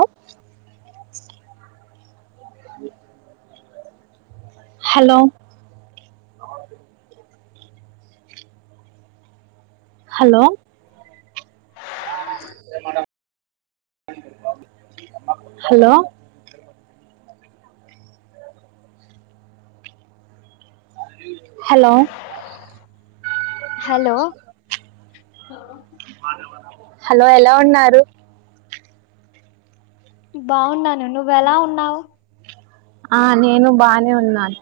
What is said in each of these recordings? అ hello hello hello hello hello hello hello ఎలా ఉన్నారు బావున్నాను నువ్ ఎలా ఉన్నావ్ ఆ నేను బానే ఉన్నాన్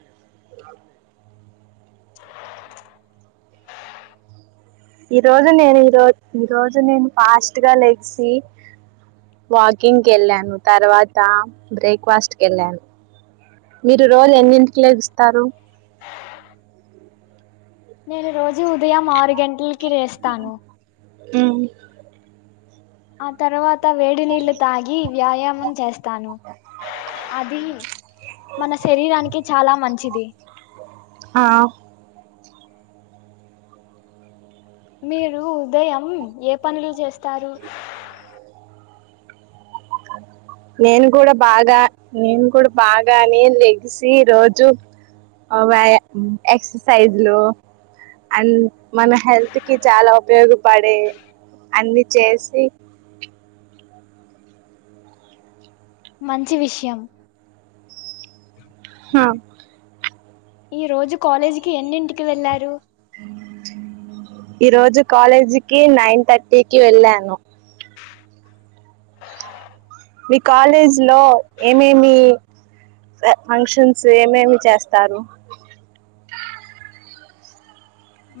ఈ రోజు నేను ఈరోజ్ ఈ రోజు నేను ఫాస్ట్ గా లెక్సీ వాకింగ్క వెళ్ళాను తర్వాత బ్రేక్ఫాస్ట్క వెళ్ళాను మీరు రోజు ఎన్నింటికి లేగుస్తారు నేను రోజు ఉదయం ఆరు గంటలకి లేస్తాను ఉమ్ ఆ తర్వాత వేడి నీళ్లు తాగి వ్యాయామం చేస్తాను అధి మన శరీరానికి చాలా మంచిది ఆ మీరు ఉదయం ఏ పనులు చేస్తారు నేను కూడా బాగా నేను కూడా బాగానే లెగిసి రోజు అ వాయ ఎక్సర్ సైజ్ లు అండ్ మన హెల్త్ కి చాలా ఉపయోగపడే అన్ని చేసి మంచి విషయం హ ఈ రోజు కాలేజీకి ఎన్నింటికి వెళ్లారు ఈ రోజు కాలేజీకిి నైన్ తట్టికి వెళ్ళాను మీ కాలేజ్ లో ఏమేమి ఫంక్షన్స్ ఏమేమి చేస్తారు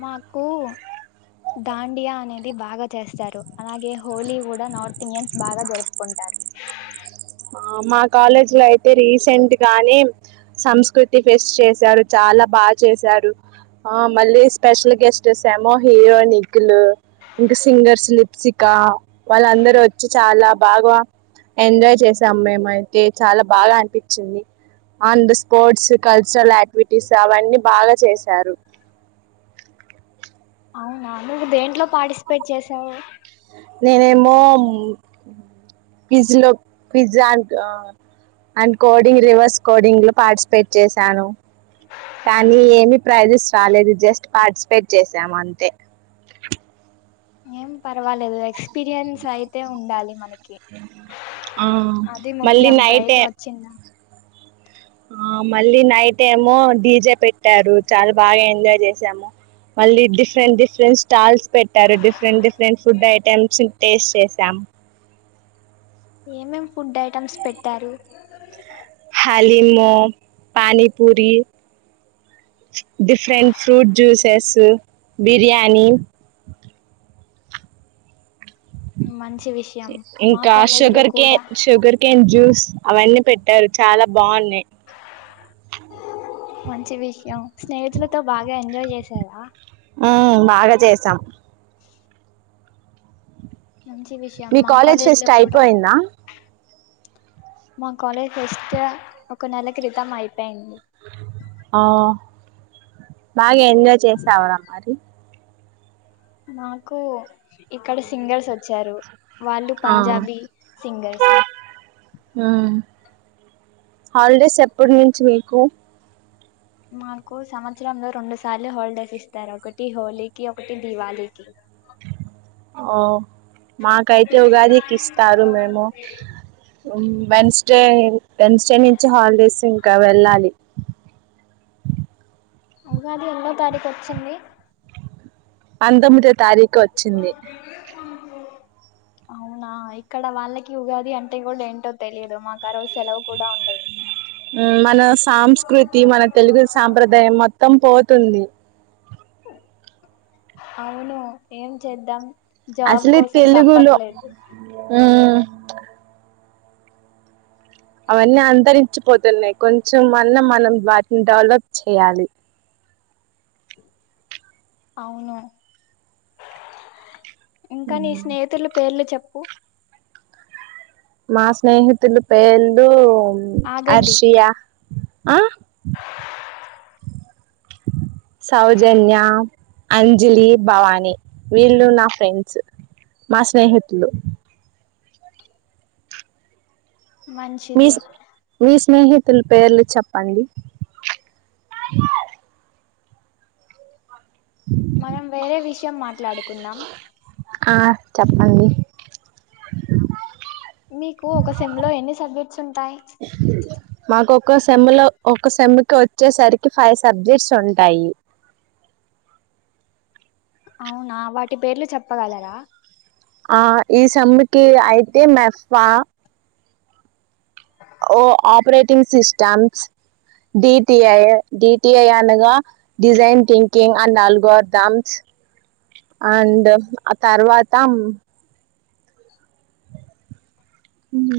మాకు దాండియా అనేది బాగా చేస్తారు అలాగే హోలీ కూడా నార్త్ ఇండియన్స్ బాగా జరుపుకుంటా టార్ మా కాలేజ్ లో అయితే రీసెంట్ గానే సంస్కృతి ఫెస్ట్ చేశారు చాలా బాగా చేశారు ఆ మళ్ళీ స్పెషల్ గెస్ట్ ఎస్ ఏమో హీరో నిఖిల్ ఇంకా సింగర్స్ లిప్సికా వాళ్ళ అందరూ వచ్చి చాలా బాగా ఎంజాయ్ చేస్ సామ్ మేం అయితే చాలా బాగా అనిపించింది అండ్ స్కోట్స్ కల్చరల్ యాక్టివిటీస్ అవన్నీ బాగా చేశారు అవునా నువ్వు దేంట్లో పార్టిసిపేట్ చేసావు నేనేమో క్విజ్ లో quiz and and coding reverse coding లో పార్టిసిపేట్ చేశాను కానీ ఏమిీ ప్రైజెస్ రాలేదు జస్ట్ పార్టిసిపేట్ చేసాము అంతే ఏం పర్వాలేదు ఎక్స్పీరియన్స్ అయితే ఉండాలి మనకి ఆ, అది మళ్ళీ ముఖ్యం నైట్ ప్రైజు ఏ- వచ్చిందా ఆ మళ్ళీ నైటేమో డీజే పెట్టారు చాలా బాగా ఎంజాయ్ చేసాము మళ్ళీ డిఫరెంట్ డిఫరెంట్ స్టాల్స్ పెట్టారు different different food items taste చేసాం ఏమేమ్ ఫుడ్ ఐటమ్స్ పెట్టారు కలీమొ pani puri different fruit juices biryani మం ఇంకా sugar cane sugar cane juice అవన్నీ పెట్టారు చాలా బాన్నాయ్ మంచి విషయం స్నేహితులతో బాగా ఎంజాయ్ జేసావా ఉ బాగా చేసాం మంచి విషయం మీ మా కాలేజ్ లో ఫెస్ట్ కూడా అయిపోయిందా మా కాలేజ్ ఫెస్టు ఒక నెల క్రితం అయిపోయింది ఔ బాగా ఎంజాయ్ చేసావరా మరి మాకు ఇక్కడ సింగర్స్ వచ్చారు వాళ్ళు ఆ. పంజాబీ సింగర్స్ మ్మ్. హాలిడేస్ ఎప్పడునుంచి మీకు మాకు సంవత్సరంలో రెండు సార్లు హాలిడేస్ ఇస్తారు ఒకటి హోలీకి ఒకటి దివాళికి ఓ మాకైతే ఉగాదికి ఇస్తారు మేము ఉమ్ వెన్స్డే వెన్స్డే నుంచి హాలిడేసు ఇంక వెళ్ళాలి ఉగాది ఎన్నో తారీకొచ్చింది అంతొమ్మిదో తారీఖు వచ్చింది అవునా ఇక్కడ వాళ్ళకి ఉగాది అంటే కూడా ఏంటో తెలియదు మాకు ఆరోజు సెలవు కూడా ఉండదు ఉమ్ మనస్ సంస్కృతి మన తెలుగు సాంప్రదాయం మొత్తం పోతుంది అవును ఏం చేద్దాం జాబ్ అసలు ఇది కోసం తెలుగులో తప్పట్లేదు ఊ అవన్నీ అంతరించిపోతున్నాయ్ కొంచెం అన్నా మనం వాటిని డెవలప్ చేయాలి అవును ఇంకా నీ స్నేహితులు పేర్లు చొప్ ప్పు మా స్నేహితులు పేర్లు ఆగండి అర్షియా ఆ సౌజన్య అంజలి భవాని వీళ్ళు నా ఫ్రెండ్సు మా స్నేహితులు మంచిది మీస్ మీస్నేహి తలు పేర్లు చెప్పండి మనం వేరే విషయం మాట్లాడుకుందాం ఆ చప్పండి మీకు ఒక సేమ్ లో ఎన్ని సబ్జెక్ట్స్ ఉంటాయి నాక్కొక్క సెమ్ లో ఒక్క సెమ్కు వచ్చేసరికి ఫైవ్ సబ్జెక్ట్స్ ఉంటాయి అవునా వాటి పేర్లు చెప్పగలరా ఆ ఈ సమ్మెకి అయితే మెఫ్ఫా ఓ ఆపరేటింగ్ సిస్టమ్స్ డిటిఐ డిటిఐ అనగా design thinking and algorithms and ఆ తర్వాత ఉమ్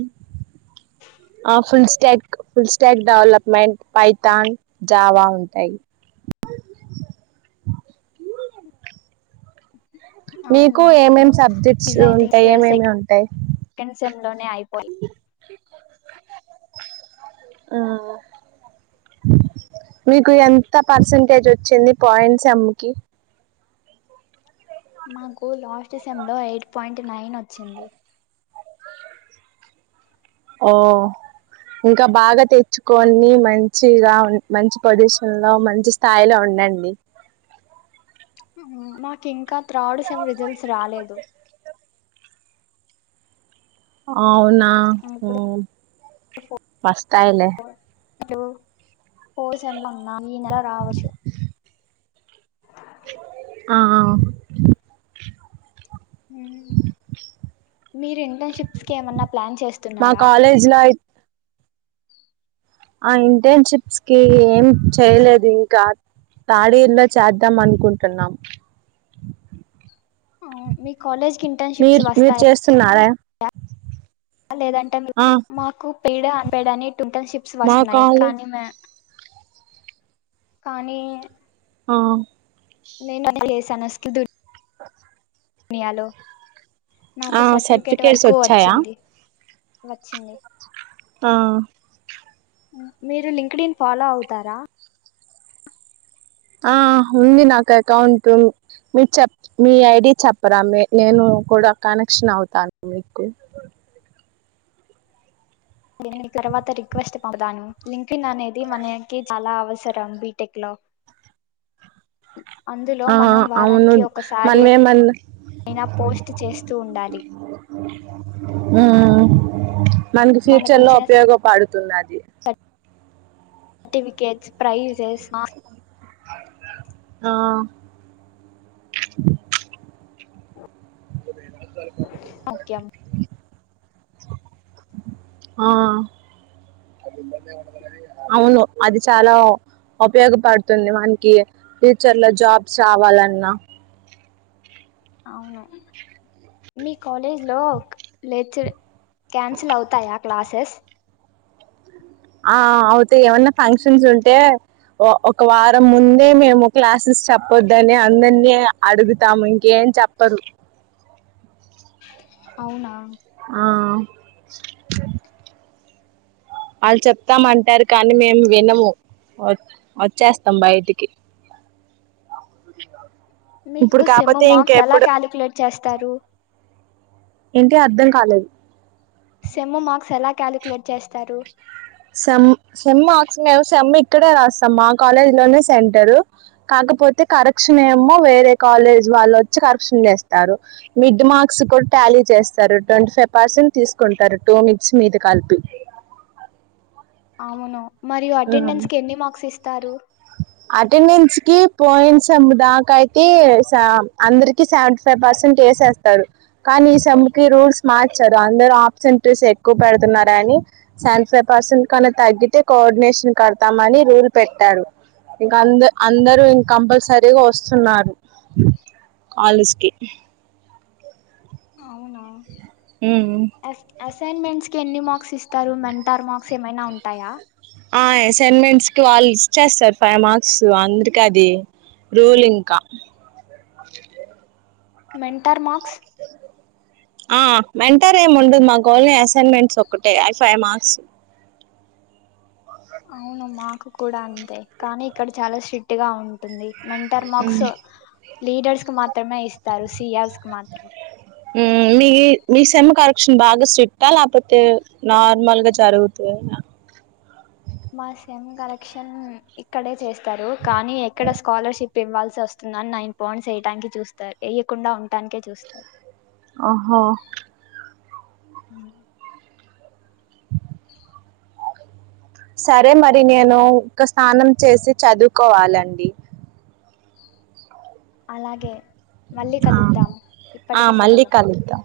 ఆ full stack full stack development Python Java ఉంటాయి మీకు అవునా ఏమేమి సబ్జెక్ట్స్ ఉంటాయి ఏమేమి ఉంటాయి కెన్ సెంలోనే అయిపోయ్ ఆ మీకు ఎంత పర్సంటేజ్ వచ్చింది పాయింట్స్ సెమ్ముకి మాకు లాస్ట్సెమ్ంలో ఎయిట్ పాయింట్ నైన్ వచ్చింది ఓ ఇంకా బాగా తెచ్చుకొని మంచిగా మంచి పొజిషన్ లో మంచి స్థాయిలో ఉ నండి మాకు ఇంకా త్రాడు సేం రిజల్ట్స్ రాలేదు అవునా ఆ ఇప్పుడు వస్తాయిలే దొ పోయి చెమ్మన్నా ఈ నెల రావచ్చు ఆ ఆ ఓ మీరు ఇంటర్న్షిప్స్కి ఏమన్నా ప్లాన్ మా చేస్తున్నారా కాలేజ్ అయ్ ఆ ఇంటర్న్షిప్స్ కి ఏం చేయలేదు ఇంకా థర్డ్ ఇయర్లో చేద్దాం అనుకుంటున్నాం ఆ మీ కాలేజ్ కి ఇంటర్న్షిప్స్ మీరు మీరు వస్తాయా చేస్తున్నారే లేదంటే ఆ మాకు పీడ అపేడాని టంటెన్షిప్స్ మా వస్తున్నాయి కాలేజ్ కానీ మ కానీ ఆ నేన్ అది చేశాన్ అస్త్ దుర్గ్ నియాలో నాకు ఆ సర్టిఫికేట్ సర్టిఫికేట్స్ వరకు వచ్చాయా వచ్చింది వచ్చింది ఆ మీరు లింక్డన్ ఫాలో అవుతారా ఆ ఉంది నాకు అకౌంట్ మీరు చెప్ మీ ఐడి చెప్పరా మీ నేను కూడా కనెక్షన్ అవుతాను మీకు నేను తర్వాత రిక్వెస్ట్ పంపుతాను లింక్ ఇన్ అనేది మనకి చాలా అవసరం బీటెక్ లో అందులో ఆ మనం అవును వారానికి ఒకసారి మన్మేమన్ ఆ అయినా పోస్ట్ చేస్తూ ఉండాలి ఆ ఆ మనకి ఫ్యూచర్ లో మనకొచ్చిన ఉపయోగపడుతుందది సర్టిఫికెట్స్ ప్రైజెస్ మా ఆ ఓకేమ్ ఆ అవును అది చాలా ఉపయోగపడుతుంది మనకి ఫ్యూచర్ లో జాబ్స్ రావాలన్నా అవును మీ కాలేజ్ లో లెక్చర్ క్యాన్సిల్ అవుతాయా క్లాసెస్ ఆ అవుతాయి ఏమన్నా ఫంక్షన్స్ ఉంటే ఒక వారం ముందే మేము క్లాసెస్ చెప్పొద్దని అందరినీ అడుగుతాము ఇంకే చెప్పరు అవునా ఆ వాళ్ళు చెప్తామంటారు కానీ మేము వినము వచ్చేస్తాం బయటికి మీకు ఇప్పుడు సెమ్ కాకపోతే మార్క్స్ ఎలా ఇంకెప్పుడు కాలిక్యులేట్ చేస్తారు ఏంటి అర్ధం కాలేదు సెమ్ మార్క్స్ ఎలా కాలిక్యులేట్ చేస్తారు సెమ్ సెమ్ మార్క్స్ మేము సెమ్ ఇక్కడే రాస్తాం మా కాలేజ్ లోనే సెంటరు కాకపోతే కరెక్షన్ ఏమో వేరే కాలేజ్ వాళ్ళు వచ్చి కరెక్షన్ చేస్తారు మిడ్ మార్క్స్ కూడా టాలీ చేస్తారు ట్వంటీ ఫైవ్ పర్సెంట్ తీసుకుంటారు టూ మిడ్స్ మీద కలిపి అ అవును మరియు ఉమ్. అటెండెన్స్ కి ఎన్ని మార్క్స్ ఇస్తారు అటెండెన్స్ కి పోయిన్ సెమ్ దాకా అయితే అందరికి సెవెంటీ ఫైవ్ పర్సెంట్ వేసేస్తారు కానీ ఈ సెమ్ కి రూల్స్ మార్చారు అందరు అబ్సెంటీస్ ఎక్కువ పెడుతున్నారు అని సెవెంటీ ఫైవ్ పర్సెంట్ కన్నా తగ్గితే కోఆర్డినేషన్ కడతామని రూల్ పెట్టాడు ఇంకా అంద అందరు ఇంక కంపల్సరీగా వస్తున్నారు కాలేజ్కి అవునా అస్ అసైన్మెంట్స్ కి ఎన్ని మార్క్స్ ఇస్తారు మెంటార్ మార్క్స్ ఏమైనా ఉంటాయా ఆ అసైన్మెంట్స్ కి వాళ్ళు ఇచ్చేస్తారు ఫైవ్ మార్క్స్ అందరికి అది రూల్ ఇంకా మెంటార్ మార్క్స్ ఆ మెంటార్ ఏం ఉండదు మాకు ఓన్లీ అసైన్మెంట్స్ ఒకటే అవి ఫైవ్ మార్క్స్ అవును మాకు కూడా అంతే కానీ ఇక్కడ చాలా స్ట్రిక్ట్ గా ఉంటుంది మెంటార్ మార్క్స్ లీడర్స్ కి మాత్రమే ఇస్తారు సియార్స్ కి మాత్రం మీ మీ సెమ్ కరక్షన్ బాగా స్ట్రిక్ట్ ఆ లేకపోతే నార్మల్ గా జరుగుతదా ఆ మా సెమ్ కలెక్షన్ ఇక్కడే చేస్తారు కానీ ఎక్కడ స్కాలర్షిప్ ఇవ్వాల్సి వస్తుంది అని నైన్ పాయింట్స్ వేయడానికి చూస్తారు వేయ్యకుండా ఉంటానికే చూస్తారు ఓహో ఉమ్ సరే మరి నేను ఇక స్నానం చేసి చదువుకోవాలండి అలాగే మళ్ళీ ఆ! కలుద్దాం ఆ! ఇప్పటికి మళ్ళీ సెలవు కలుద్దాం.